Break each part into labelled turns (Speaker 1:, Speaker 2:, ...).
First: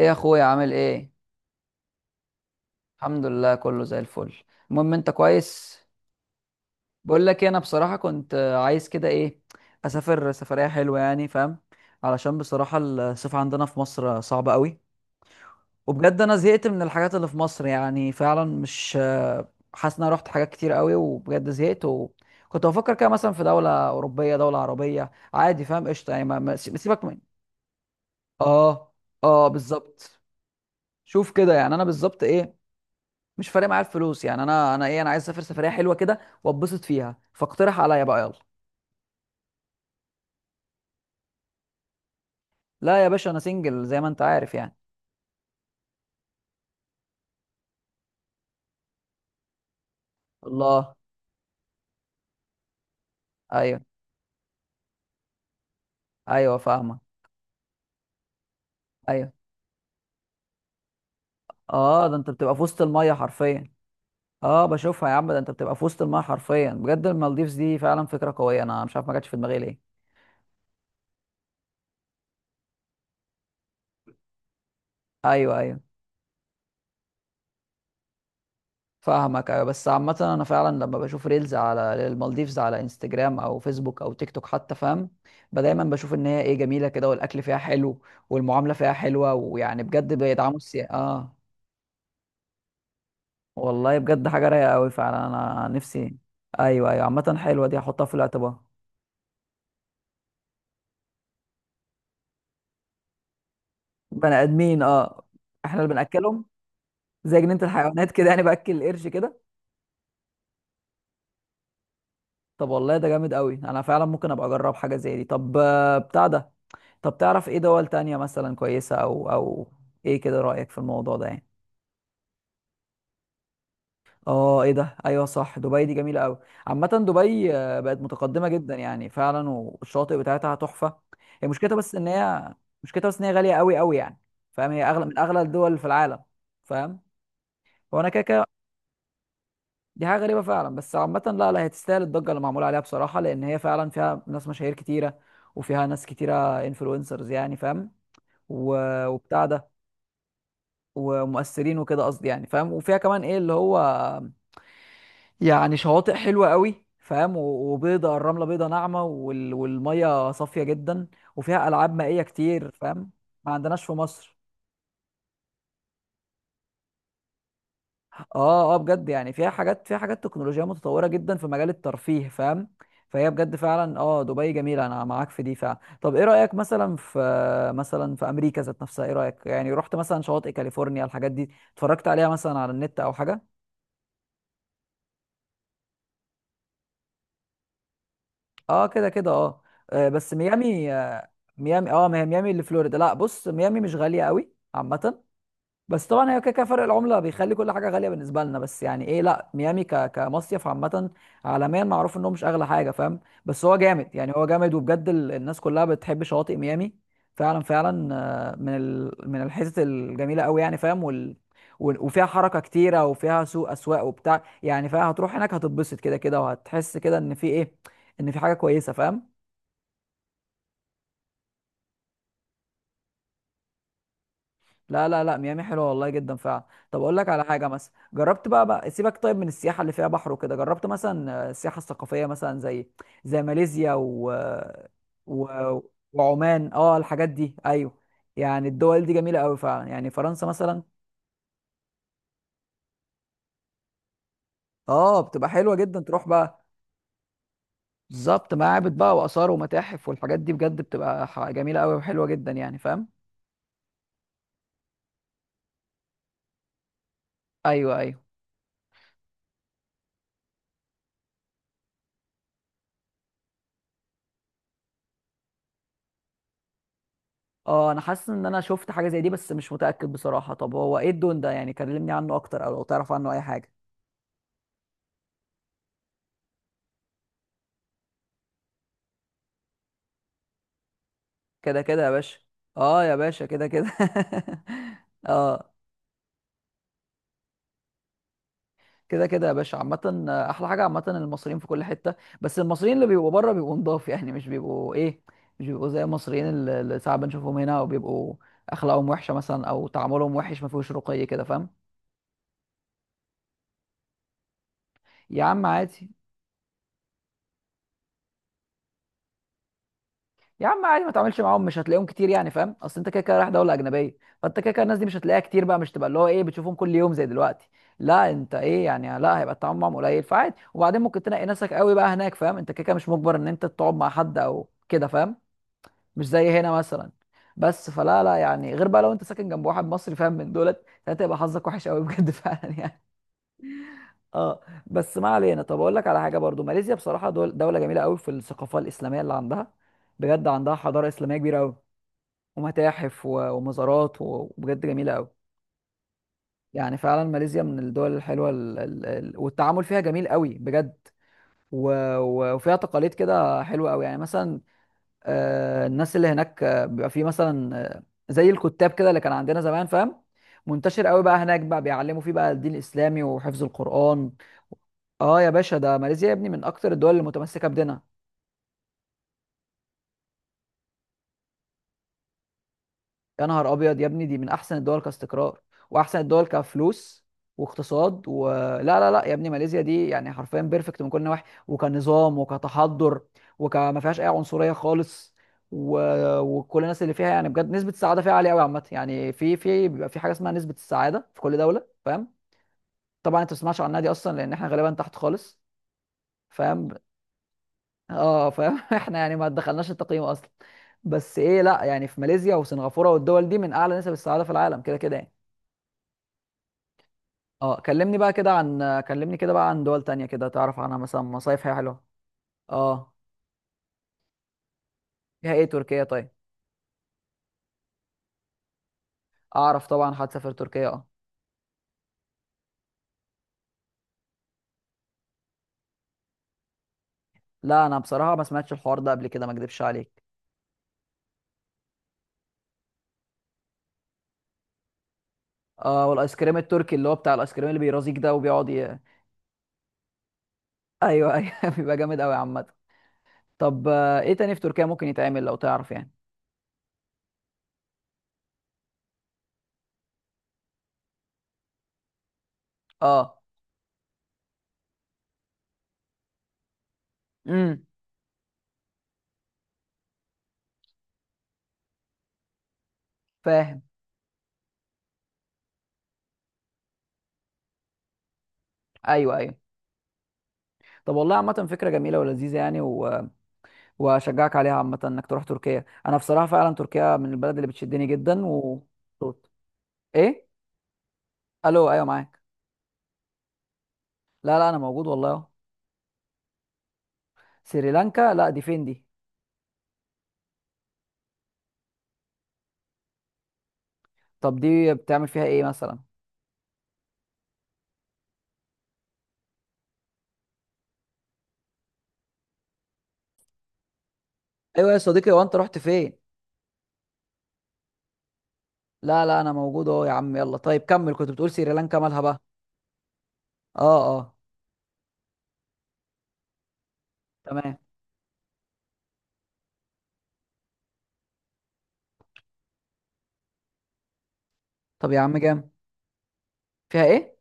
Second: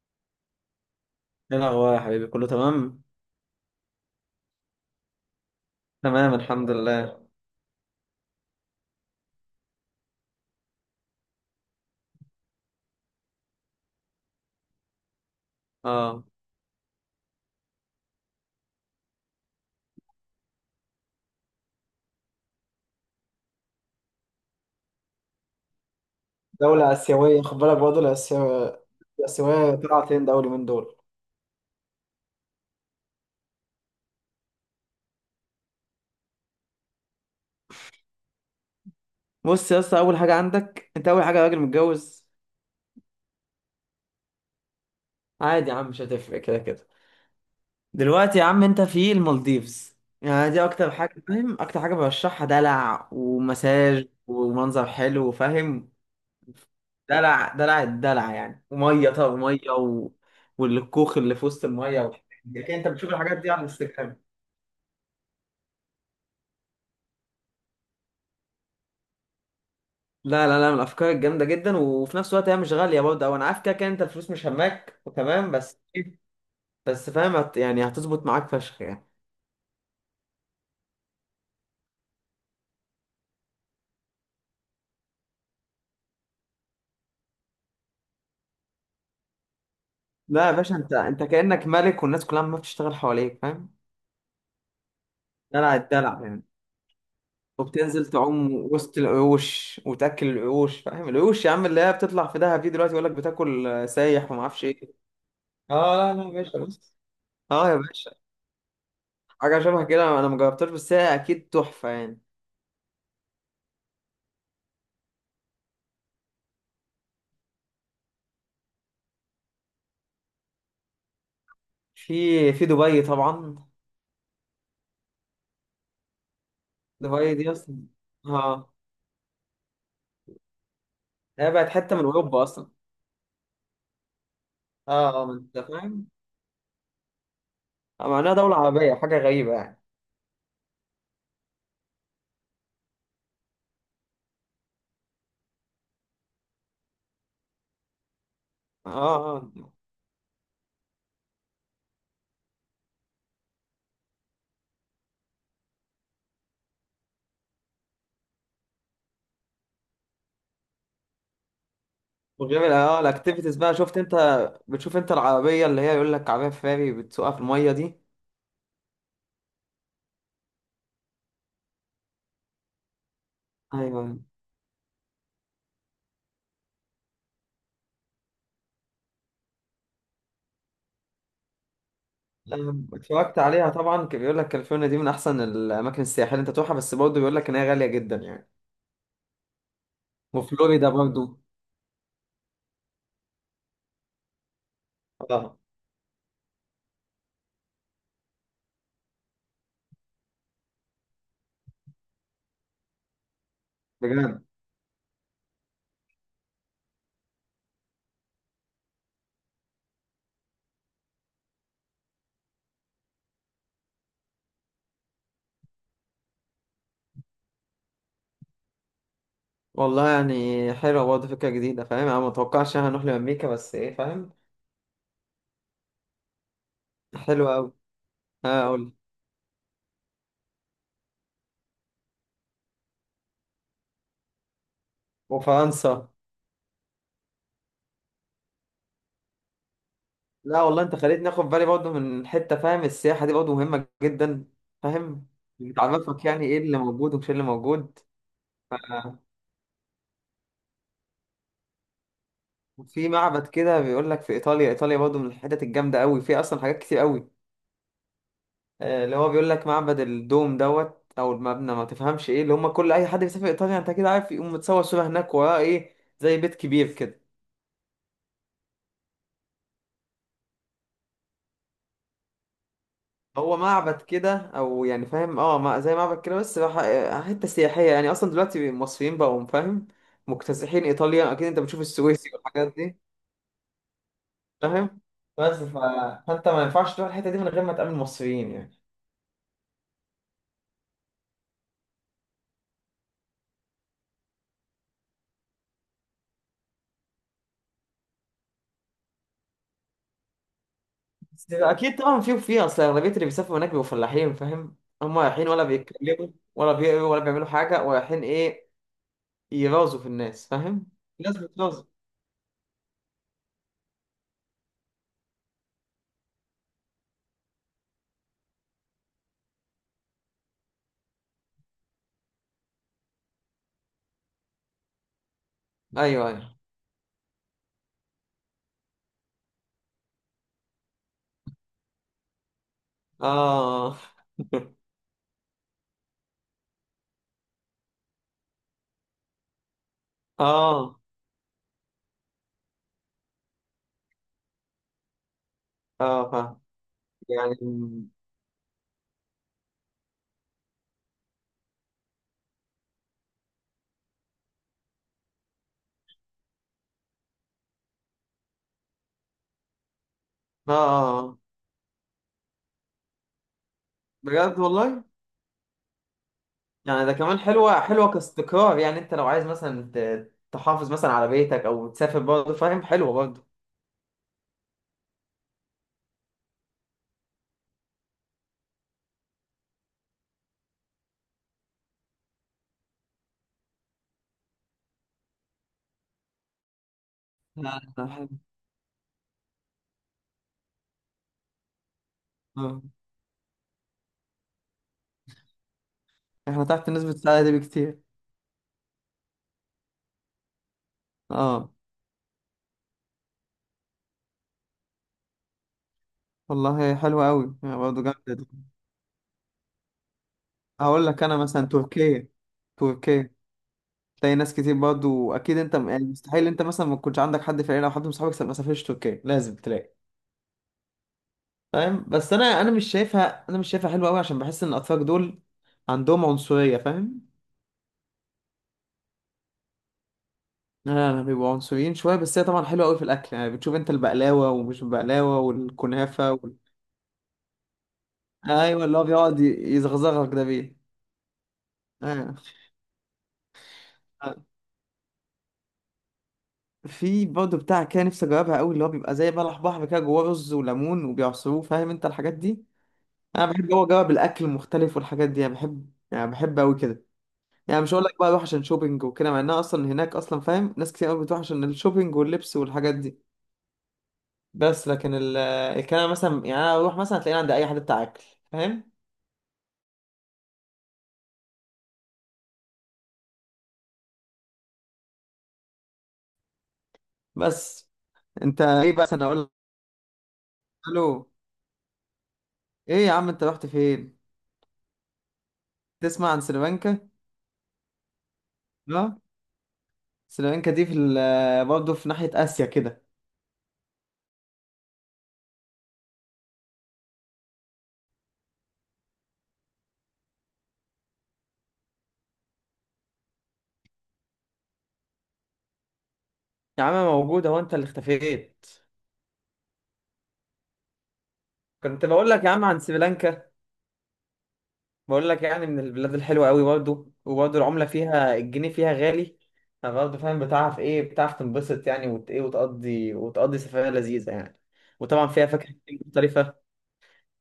Speaker 1: ايه يا اخويا؟ عامل ايه؟
Speaker 2: ايه الاخبار يا حبيبي؟ كله تمام.
Speaker 1: الحمد لله، كله زي الفل. المهم انت كويس؟
Speaker 2: تمام، الحمد
Speaker 1: بقول
Speaker 2: لله.
Speaker 1: لك إيه، انا بصراحه كنت عايز كده، ايه، اسافر سفريه حلوه، يعني فاهم؟ علشان بصراحه الصيف عندنا في مصر صعب قوي. وبجد
Speaker 2: اه.
Speaker 1: انا زهقت من الحاجات اللي في مصر، يعني فعلا مش حاسس ان انا رحت حاجات كتير قوي. وبجد زهقت، وكنت بفكر كده مثلا في دوله اوروبيه، دوله عربيه، عادي فاهم، قشطه يعني
Speaker 2: دولة
Speaker 1: سيبك من.
Speaker 2: آسيوية، خد بالك برضه، الآسيوية.
Speaker 1: اه، اه،
Speaker 2: طلعت
Speaker 1: بالظبط.
Speaker 2: فين دولي من دول؟
Speaker 1: شوف كده يعني انا بالظبط، ايه، مش فارق معايا الفلوس، يعني انا ايه، انا عايز اسافر سفريه حلوه كده واتبسط فيها. فاقترح عليا بقى، يلا.
Speaker 2: بص يا اسطى، اول حاجه عندك انت، اول حاجه راجل متجوز.
Speaker 1: لا يا باشا، انا سنجل زي ما انت عارف يعني.
Speaker 2: عادي يا عم، مش هتفرق كده كده. دلوقتي يا عم، انت في المالديفز. يعني دي اكتر
Speaker 1: الله.
Speaker 2: حاجه، فاهم؟ اكتر حاجه برشحها، دلع
Speaker 1: ايوه،
Speaker 2: ومساج ومنظر حلو، فاهم؟
Speaker 1: ايوه، فاهمه،
Speaker 2: دلع دلع الدلع يعني، وميه،
Speaker 1: ايوه.
Speaker 2: طب ميه والكوخ اللي في وسط الميه
Speaker 1: اه، ده
Speaker 2: والحاجات
Speaker 1: انت بتبقى
Speaker 2: دي.
Speaker 1: في
Speaker 2: لكن
Speaker 1: وسط
Speaker 2: انت بتشوف
Speaker 1: الميه
Speaker 2: الحاجات دي على
Speaker 1: حرفيا.
Speaker 2: الانستجرام.
Speaker 1: اه، بشوفها يا عم. ده انت بتبقى في وسط الميه حرفيا بجد. المالديفز دي فعلا فكره قويه، انا مش عارف ما جاتش في دماغي ليه.
Speaker 2: لا لا لا، من الافكار الجامده جدا، وفي نفس الوقت هي مش غاليه برضه، او انا عارف كده كده انت الفلوس مش هماك، تمام؟
Speaker 1: ايوه، ايوه،
Speaker 2: بس فاهم، يعني هتظبط معاك فشخ يعني.
Speaker 1: فاهمك، ايوه. بس عامة انا فعلا لما بشوف ريلز على المالديفز على انستجرام او فيسبوك او تيك توك حتى، فاهم؟ دايما بشوف ان هي، ايه، جميلة كده، والاكل فيها حلو. والمعاملة فيها حلوة، ويعني بجد
Speaker 2: لا يا
Speaker 1: بيدعموا
Speaker 2: باشا، انت
Speaker 1: السياحة،
Speaker 2: انت
Speaker 1: اه.
Speaker 2: كانك ملك، والناس كلها ما بتشتغل حواليك، فاهم؟
Speaker 1: والله بجد حاجة رايقة قوي فعلا، انا
Speaker 2: دلع
Speaker 1: نفسي.
Speaker 2: الدلع يعني.
Speaker 1: ايوه، ايوه، عامة حلوة دي، هحطها
Speaker 2: وبتنزل
Speaker 1: في
Speaker 2: تعوم
Speaker 1: الاعتبار.
Speaker 2: وسط القروش وتاكل القروش، فاهم؟ القروش يا عم اللي هي بتطلع في دهب دي، دلوقتي يقول لك بتاكل، سايح
Speaker 1: بني
Speaker 2: وما اعرفش ايه.
Speaker 1: ادمين، اه. احنا اللي
Speaker 2: اه، لا لا يا
Speaker 1: بناكلهم.
Speaker 2: باشا، بص.
Speaker 1: زي جنينة
Speaker 2: اه يا
Speaker 1: الحيوانات
Speaker 2: باشا.
Speaker 1: كده، يعني باكل القرش كده.
Speaker 2: حاجه شبه كده، انا ما جربتهاش، بس هي اكيد تحفه يعني.
Speaker 1: طب والله ده جامد قوي، انا فعلا ممكن ابقى اجرب حاجة زي دي. طب بتاع ده. طب تعرف ايه دول تانية مثلا كويسة، او. ايه كده رأيك في الموضوع ده يعني؟
Speaker 2: في دبي طبعا.
Speaker 1: اه، ايه ده، ايوه صح، دبي دي جميلة قوي. عامة
Speaker 2: دبي دي
Speaker 1: دبي
Speaker 2: اصلا،
Speaker 1: بقت متقدمة
Speaker 2: اه،
Speaker 1: جدا يعني فعلا، والشاطئ بتاعتها تحفة. هي
Speaker 2: هي بقت
Speaker 1: مشكلتها بس
Speaker 2: حته من
Speaker 1: ان
Speaker 2: اوروبا
Speaker 1: هي
Speaker 2: اصلا.
Speaker 1: مشكلتها بس ان هي غالية قوي قوي يعني. فاهم؟ هي اغلى
Speaker 2: اه
Speaker 1: من
Speaker 2: اه، ما
Speaker 1: اغلى
Speaker 2: انت
Speaker 1: الدول في
Speaker 2: فاهم.
Speaker 1: العالم. فاهم. وانا كده
Speaker 2: معناها
Speaker 1: كده.
Speaker 2: دوله عربيه، حاجه غريبه يعني.
Speaker 1: دي حاجة غريبة فعلا، بس عامة لا، لا، هي تستاهل الضجة اللي معمولة عليها بصراحة، لان هي فعلا فيها ناس مشاهير كتيرة. وفيها ناس كتيرة، انفلونسرز يعني فاهم.
Speaker 2: اه اه
Speaker 1: وبتاع
Speaker 2: آه.
Speaker 1: ده. ومؤثرين وكده، قصدي يعني فاهم. وفيها كمان، ايه اللي هو، يعني شواطئ حلوه قوي، فاهم؟ وبيضه، الرمله بيضه ناعمه، والميه صافيه جدا. وفيها العاب مائيه
Speaker 2: وغير
Speaker 1: كتير، فاهم؟ ما
Speaker 2: الاكتيفيتيز بقى،
Speaker 1: عندناش في
Speaker 2: شفت انت؟
Speaker 1: مصر.
Speaker 2: بتشوف انت العربيه اللي هي يقول لك عربيه فاري بتسوقها في الميه دي؟
Speaker 1: اه، اه، بجد يعني فيها حاجات تكنولوجيا متطوره جدا في مجال الترفيه، فاهم. فهي بجد فعلا،
Speaker 2: ايوه.
Speaker 1: اه، دبي جميله، انا معاك في دي فعلا. طب ايه رايك مثلا في، مثلا في امريكا ذات نفسها، ايه رايك؟ يعني رحت مثلا شواطئ كاليفورنيا الحاجات دي، اتفرجت عليها مثلا على
Speaker 2: لا،
Speaker 1: النت او
Speaker 2: اتفرجت
Speaker 1: حاجه؟
Speaker 2: عليها طبعا، كان بيقول لك كاليفورنيا دي من احسن الاماكن السياحيه اللي انت تروحها، بس برضه بيقول لك ان هي غاليه جدا يعني.
Speaker 1: اه كده كده، اه. بس
Speaker 2: وفلوريدا
Speaker 1: ميامي،
Speaker 2: برضه.
Speaker 1: ميامي، اه. ما هي ميامي اللي فلوريدا. لا بص، ميامي مش غالية قوي عامة.
Speaker 2: اه.
Speaker 1: بس طبعا هي كده كده، فرق العمله بيخلي كل حاجه غاليه بالنسبه لنا، بس يعني ايه، لا ميامي كمصيف عامه، عالميا معروف انه مش اغلى حاجه، فاهم؟ بس هو جامد يعني،
Speaker 2: بجد؟
Speaker 1: هو جامد، وبجد الناس كلها بتحب شواطئ ميامي. فعلا، فعلا. من الحتت الجميله قوي، يعني فاهم. وفيها حركه كتيره، وفيها سوق اسواق وبتاع، يعني فاهم؟ هتروح هناك، هتتبسط كده كده، وهتحس كده ان في ايه، ان في حاجه كويسه، فاهم؟
Speaker 2: والله يعني حلوه برضه، فكره جديده، فاهم؟ انا ما اتوقعش إن إحنا هنروح لامريكا، بس ايه، فاهم؟
Speaker 1: لا، لا، لا، ميامي حلوه والله جدا فعلا. طب اقول لك على
Speaker 2: حلوه
Speaker 1: حاجه،
Speaker 2: قوي.
Speaker 1: مثلا جربت
Speaker 2: اه
Speaker 1: بقى,
Speaker 2: قول.
Speaker 1: بقى سيبك طيب من السياحه اللي فيها بحر وكده. جربت مثلا السياحه الثقافيه مثلا، زي زي ماليزيا و...
Speaker 2: وفرنسا.
Speaker 1: وعمان، اه الحاجات دي، ايوه. يعني الدول دي جميله قوي فعلا، يعني فرنسا
Speaker 2: لا
Speaker 1: مثلا.
Speaker 2: والله، انت خليتني اخد بالي برضه من حته، فاهم؟ السياحه دي برضه مهمه جدا.
Speaker 1: اه،
Speaker 2: فاهم.
Speaker 1: بتبقى حلوه جدا
Speaker 2: بتعرفك
Speaker 1: تروح
Speaker 2: يعني ايه
Speaker 1: بقى.
Speaker 2: اللي موجود ومش إيه اللي موجود.
Speaker 1: بالظبط،
Speaker 2: ف-
Speaker 1: معابد بقى واثار ومتاحف والحاجات دي بجد بتبقى جميله قوي وحلوه جدا، يعني فاهم.
Speaker 2: في معبد كده، بيقول لك في ايطاليا، ايطاليا برضه من الحتت الجامده قوي، في اصلا حاجات كتير قوي.
Speaker 1: ايوه، ايوه،
Speaker 2: اللي هو بيقول لك معبد الدوم دوت، او المبنى، ما تفهمش ايه اللي هم، كل اي حد بيسافر ايطاليا انت كده عارف يقوم متصور صوره هناك وراه، ايه؟ زي بيت كبير كده.
Speaker 1: اه انا حاسس ان انا شفت حاجه زي دي، بس مش متاكد بصراحه. طب هو ايه الدون ده؟ يعني كلمني عنه اكتر، او لو تعرف عنه اي
Speaker 2: هو
Speaker 1: حاجه.
Speaker 2: معبد كده، او يعني فاهم، زي معبد كده، بس حته سياحيه يعني، اصلا دلوقتي المصريين بقوا فاهم مكتسحين ايطاليا، اكيد انت بتشوف
Speaker 1: كده كده يا
Speaker 2: السويسي
Speaker 1: باشا.
Speaker 2: والحاجات دي.
Speaker 1: اه يا باشا، كده كده.
Speaker 2: فاهم. بس
Speaker 1: اه.
Speaker 2: فانت ما ينفعش تروح الحته دي من غير ما تقابل مصريين يعني.
Speaker 1: كده كده يا باشا، عامه احلى حاجه، عامه المصريين في كل حته. بس المصريين اللي بيبقوا بره، بيبقوا نضاف، يعني مش بيبقوا ايه، مش بيبقوا زي المصريين اللي ساعات بنشوفهم هنا، وبيبقوا اخلاقهم وحشه مثلا، او تعاملهم وحش، ما فيهوش رقي كده،
Speaker 2: بس
Speaker 1: فاهم؟
Speaker 2: اكيد طبعا، في، وفي اصل اغلبيه اللي بيسافروا هناك بيبقوا فلاحين، فاهم؟ هم
Speaker 1: يا
Speaker 2: رايحين ولا
Speaker 1: عم عادي.
Speaker 2: بيتكلموا ولا بيقروا ولا بيعملوا حاجه، ورايحين ايه؟ يرازوا في الناس،
Speaker 1: يا عم
Speaker 2: فاهم؟
Speaker 1: عادي، ما
Speaker 2: الناس
Speaker 1: تعملش معاهم، مش
Speaker 2: بترازوا.
Speaker 1: هتلاقيهم كتير يعني فاهم، اصل انت كده كده رايح دوله اجنبيه. فانت كده كده الناس دي مش هتلاقيها كتير بقى، مش تبقى اللي هو ايه بتشوفهم كل يوم زي دلوقتي. لا انت ايه يعني، لا هيبقى التعامل معاهم قليل فعادي، وبعدين ممكن تنقي ناسك قوي بقى هناك، فاهم؟ انت كده كده مش مجبر ان انت تقعد مع حد او كده، فاهم؟ مش
Speaker 2: ايوه
Speaker 1: زي
Speaker 2: ايوه.
Speaker 1: هنا مثلا. بس فلا، لا يعني غير بقى، لو انت ساكن جنب واحد مصري فاهم من دولت، ساعتها يبقى حظك وحش قوي بجد فعلا يعني.
Speaker 2: اه.
Speaker 1: اه. بس ما علينا. طب اقول لك على حاجه برضو، ماليزيا بصراحه دول، دوله جميله قوي في الثقافه الاسلاميه اللي عندها. بجد عندها
Speaker 2: اه
Speaker 1: حضاره اسلاميه كبيره قوي. ومتاحف ومزارات وبجد جميله قوي.
Speaker 2: اه. فاهم.
Speaker 1: يعني فعلا
Speaker 2: يعني.
Speaker 1: ماليزيا من الدول الحلوه، والتعامل فيها جميل قوي بجد. و... وفيها تقاليد كده حلوه قوي يعني مثلا، الناس اللي هناك بيبقى في مثلا زي الكتاب كده اللي كان عندنا زمان، فاهم. منتشر قوي بقى
Speaker 2: اه.
Speaker 1: هناك، بقى بيعلموا فيه بقى الدين الاسلامي وحفظ القران.
Speaker 2: بجد والله.
Speaker 1: اه يا باشا، ده ماليزيا يا ابني من اكتر
Speaker 2: يعني
Speaker 1: الدول
Speaker 2: ده
Speaker 1: اللي
Speaker 2: كمان،
Speaker 1: متمسكه
Speaker 2: حلوة
Speaker 1: بدينها.
Speaker 2: حلوة كاستقرار يعني، انت لو عايز مثلا تحافظ مثلا على بيتك او تسافر برضه، فاهم؟ حلوة
Speaker 1: يا
Speaker 2: برضه.
Speaker 1: نهار ابيض يا ابني، دي من احسن الدول كاستقرار، واحسن الدول كفلوس واقتصاد. ولا لا، لا، لا يا ابني، ماليزيا دي يعني حرفيا بيرفكت من كل النواحي، وكنظام وكتحضر، وكما فيهاش اي عنصريه خالص. و... وكل الناس اللي فيها يعني بجد
Speaker 2: لا،
Speaker 1: نسبه
Speaker 2: لا،
Speaker 1: السعاده
Speaker 2: حلو.
Speaker 1: فيها عاليه قوي عامه، يعني في بيبقى في حاجه اسمها نسبه السعاده في كل دوله، فاهم؟
Speaker 2: اه.
Speaker 1: طبعا انت ما تسمعش عنها دي اصلا، لان احنا غالبا تحت خالص.
Speaker 2: احنا
Speaker 1: فاهم.
Speaker 2: تحت نسبة السعادة دي بكتير.
Speaker 1: اه فاهم. احنا يعني ما دخلناش التقييم اصلا. بس ايه،
Speaker 2: اه
Speaker 1: لا يعني، في ماليزيا وسنغافوره والدول دي من اعلى نسب السعاده في العالم كده كده يعني.
Speaker 2: والله، حلوة قوي يعني،
Speaker 1: اه،
Speaker 2: برضه جامدة دي.
Speaker 1: كلمني كده بقى عن دول تانية، كده تعرف عنها
Speaker 2: هقول
Speaker 1: مثلا،
Speaker 2: لك انا
Speaker 1: مصايف
Speaker 2: مثلا
Speaker 1: هي حلوة.
Speaker 2: تركيا.
Speaker 1: اه.
Speaker 2: تركيا. تلاقي ناس كتير برضه،
Speaker 1: فيها
Speaker 2: اكيد
Speaker 1: ايه
Speaker 2: انت
Speaker 1: تركيا
Speaker 2: يعني
Speaker 1: طيب؟
Speaker 2: مستحيل انت مثلا ما تكونش عندك حد في العيلة او حد من صحابك ما سافرش تركيا، لازم
Speaker 1: اعرف
Speaker 2: تلاقي.
Speaker 1: طبعا هتسافر تركيا، اه.
Speaker 2: فاهم؟ بس انا مش شايفها، انا مش شايفها حلوة قوي، عشان بحس ان الاتراك دول عندهم عنصرية، فاهم؟
Speaker 1: لا انا بصراحة ما سمعتش الحوار ده قبل كده، ما اكدبش عليك.
Speaker 2: لا لا، بيبقوا عنصريين شويه، بس هي طبعا حلوه قوي في الاكل، يعني بتشوف انت البقلاوه ومش البقلاوه
Speaker 1: اه،
Speaker 2: والكنافه
Speaker 1: والايس كريم التركي، اللي هو بتاع الايس كريم اللي بيرازيك ده، وبيقعد
Speaker 2: ايوه، اللي هو بيقعد يزغزغك ده بيه.
Speaker 1: ايوه، ايوه، بيبقى جامد قوي
Speaker 2: ايوه.
Speaker 1: عامة. طب ايه
Speaker 2: آه،
Speaker 1: تاني في تركيا ممكن يتعمل لو تعرف يعني؟
Speaker 2: في برضه بتاع كده، نفسي اجربها قوي، اللي هو بيبقى زي بلح بحر كده جواه رز وليمون وبيعصروه، فاهم انت الحاجات دي؟
Speaker 1: اه،
Speaker 2: انا بحب جوه اجرب الاكل المختلف والحاجات دي، انا بحب، يعني بحب قوي كده. يعني
Speaker 1: امم
Speaker 2: مش هقول لك بقى اروح عشان شوبينج وكده، مع انها اصلا هناك اصلا، فاهم؟ ناس كتير قوي بتروح عشان الشوبينج واللبس والحاجات دي.
Speaker 1: فاهم.
Speaker 2: بس لكن الكلام مثلا يعني، انا اروح مثلا، هتلاقيني عند اي حد بتاع اكل. فاهم؟
Speaker 1: ايوه، ايوه. طب والله عامة فكرة جميلة ولذيذة يعني واشجعك عليها عامة انك تروح تركيا. انا بصراحة فعلا تركيا من البلد اللي
Speaker 2: بس
Speaker 1: بتشدني جدا
Speaker 2: انت ايه، بس انا اقول
Speaker 1: ايه؟
Speaker 2: له
Speaker 1: الو، ايوه معاك.
Speaker 2: ايه؟ يا عم انت رحت فين؟
Speaker 1: لا، لا، انا موجود والله اهو.
Speaker 2: تسمع عن سريلانكا؟
Speaker 1: سريلانكا؟ لا دي فين دي؟
Speaker 2: اه، سريلانكا دي في برضه في ناحية آسيا كده.
Speaker 1: طب دي بتعمل فيها ايه مثلا؟ ايوه يا صديقي، هو انت رحت فين؟
Speaker 2: يا عم موجودة، وانت اللي اختفيت.
Speaker 1: لا، لا، انا موجود اهو يا عم. يلا طيب كمل، كنت بتقول سريلانكا
Speaker 2: كنت
Speaker 1: مالها
Speaker 2: بقول
Speaker 1: بقى.
Speaker 2: لك يا عم عن سريلانكا.
Speaker 1: اه، اه،
Speaker 2: بقول لك يعني من البلاد الحلوة قوي برضه، وبرضه
Speaker 1: تمام.
Speaker 2: العملة فيها، الجنيه فيها غالي. فبرضه فاهم، بتعرف ايه، بتعرف تنبسط يعني، وت ايه، وتقضي سفرية لذيذة يعني.
Speaker 1: طب يا
Speaker 2: وطبعا
Speaker 1: عم
Speaker 2: فيها
Speaker 1: جام.
Speaker 2: فاكهة كتير مختلفة.
Speaker 1: فيها ايه؟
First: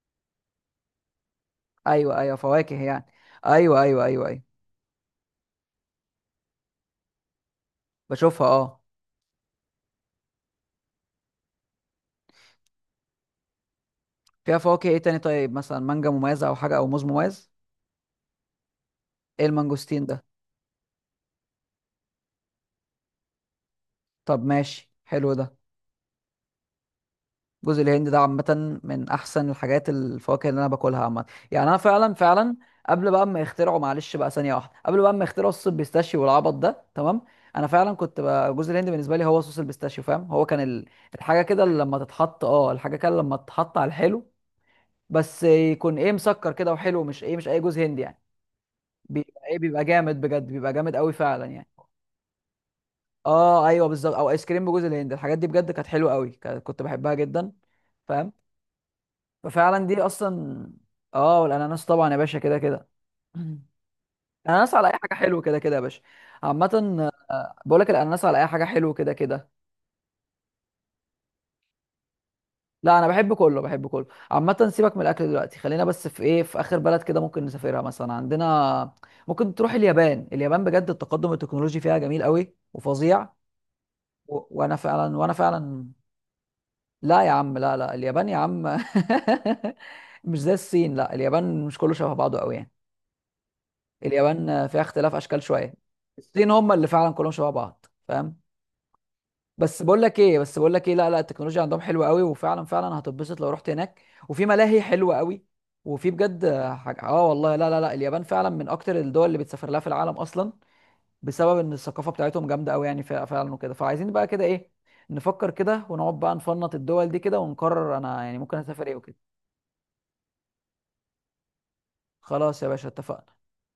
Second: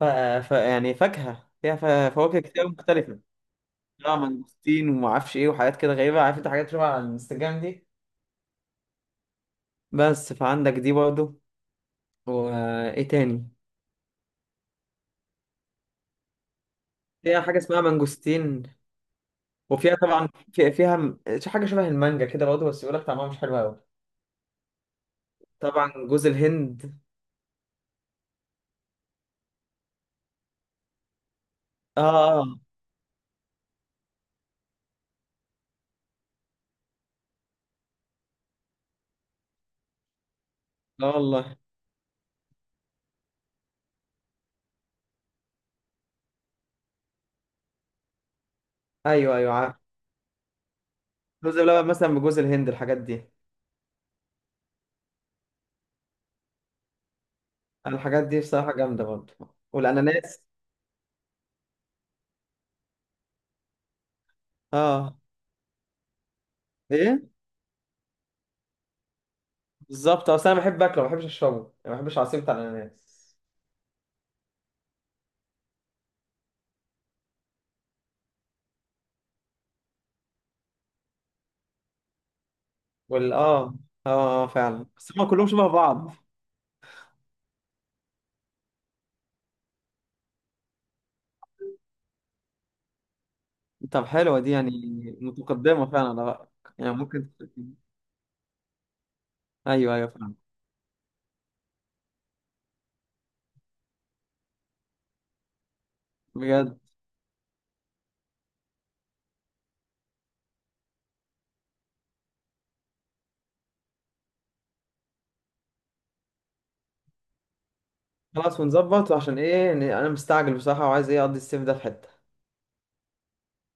Speaker 2: ف... يعني، فاكهة فيها
Speaker 1: ايوه، ايوه،
Speaker 2: فواكه كتير
Speaker 1: فواكه يعني.
Speaker 2: مختلفة.
Speaker 1: ايوه، ايوه،
Speaker 2: لا،
Speaker 1: ايوه، ايوه.
Speaker 2: مانجستين وما اعرفش ايه، وحاجات كده غريبه، عارف انت حاجات شبه على الانستجرام دي؟
Speaker 1: بشوفها، اه.
Speaker 2: بس فعندك دي برضه. وايه تاني؟
Speaker 1: فيها فواكه ايه تاني طيب؟ مثلا مانجا مميزة او حاجة، او موز
Speaker 2: فيها
Speaker 1: مميز؟
Speaker 2: حاجه اسمها مانجوستين.
Speaker 1: ايه
Speaker 2: وفيها
Speaker 1: المانجوستين ده؟
Speaker 2: طبعا، فيها حاجه شبه المانجا كده برضه، بس يقول لك طعمها مش حلو قوي.
Speaker 1: طب ماشي، حلو ده.
Speaker 2: طبعا جوز الهند.
Speaker 1: جوز الهند ده عامة من أحسن الحاجات الفواكه اللي أنا باكلها عامة. يعني أنا
Speaker 2: اه
Speaker 1: فعلا،
Speaker 2: اه
Speaker 1: فعلا،
Speaker 2: آه.
Speaker 1: قبل بقى ما يخترعوا معلش بقى ثانية واحدة، قبل بقى ما يخترعوا الصوص البيستاشيو والعبط ده، تمام. أنا فعلا كنت بقى جوز الهند بالنسبة لي هو صوص البيستاشيو، فاهم؟ هو كان
Speaker 2: والله.
Speaker 1: الحاجة كده لما تتحط على الحلو. بس يكون، إيه، مسكر كده وحلو، مش، إيه، مش أي جوز هند يعني.
Speaker 2: ايوه
Speaker 1: بيبقى
Speaker 2: ايوه،
Speaker 1: إيه
Speaker 2: عارف.
Speaker 1: بيبقى جامد بجد، بيبقى جامد قوي فعلا
Speaker 2: جوز
Speaker 1: يعني.
Speaker 2: اللبن مثلا، بجوز الهند، الحاجات دي.
Speaker 1: أه أيوه بالظبط، أو آيس كريم بجوز الهند، الحاجات دي بجد كانت حلوة قوي، كنت بحبها جدا.
Speaker 2: الحاجات
Speaker 1: فاهم.
Speaker 2: دي بصراحه جامده برضه.
Speaker 1: ففعلا دي
Speaker 2: والاناناس.
Speaker 1: اصلا. اه، والاناناس طبعا يا باشا كده كده. الاناناس على اي حاجه
Speaker 2: اه.
Speaker 1: حلو كده كده يا باشا. عامه
Speaker 2: ايه.
Speaker 1: بقول لك الاناناس على اي حاجه حلو كده كده.
Speaker 2: بالظبط، اصل انا بحب اكله، ما بحبش اشربه يعني، ما بحبش عصير بتاع الاناناس.
Speaker 1: لا، انا بحب كله، بحب كله. عامه سيبك من الاكل دلوقتي، خلينا بس في، ايه، في اخر بلد كده ممكن نسافرها مثلا عندنا. ممكن تروح اليابان. اليابان بجد التقدم التكنولوجي فيها جميل قوي وفظيع.
Speaker 2: وال اه اه.
Speaker 1: وانا
Speaker 2: فعلا، بس
Speaker 1: فعلا
Speaker 2: هما
Speaker 1: وانا
Speaker 2: كلهم شبه
Speaker 1: فعلا
Speaker 2: بعض.
Speaker 1: لا يا عم، لا، لا، اليابان يا عم. مش زي الصين. لا اليابان مش كله شبه بعضه قوي يعني.
Speaker 2: طب حلوة دي
Speaker 1: اليابان
Speaker 2: يعني.
Speaker 1: فيها اختلاف اشكال شويه.
Speaker 2: متقدمة فعلا على رأيك.
Speaker 1: الصين هم اللي
Speaker 2: يعني
Speaker 1: فعلا
Speaker 2: ممكن.
Speaker 1: كلهم شبه بعض، فاهم. بس
Speaker 2: ايوه
Speaker 1: بقول
Speaker 2: ايوه
Speaker 1: لك
Speaker 2: فعلا.
Speaker 1: ايه بس بقول لك ايه لا، لا، التكنولوجيا عندهم حلوه قوي، وفعلا فعلا هتتبسط لو رحت هناك. وفي ملاهي حلوه قوي. وفي بجد
Speaker 2: بجد.
Speaker 1: حاجه، اه والله لا، لا، لا، اليابان فعلا من اكتر الدول اللي بتسافر لها في العالم اصلا، بسبب ان الثقافه بتاعتهم جامده قوي يعني فعلا، وكده فعايزين بقى كده ايه، نفكر كده، ونقعد بقى نفنط الدول دي كده، ونقرر انا يعني ممكن
Speaker 2: خلاص،
Speaker 1: اسافر ايه
Speaker 2: ونظبط،
Speaker 1: وكده.
Speaker 2: عشان ايه، إن انا مستعجل بصراحة، وعايز ايه اقضي الصيف ده في حتة.
Speaker 1: خلاص يا باشا اتفقنا.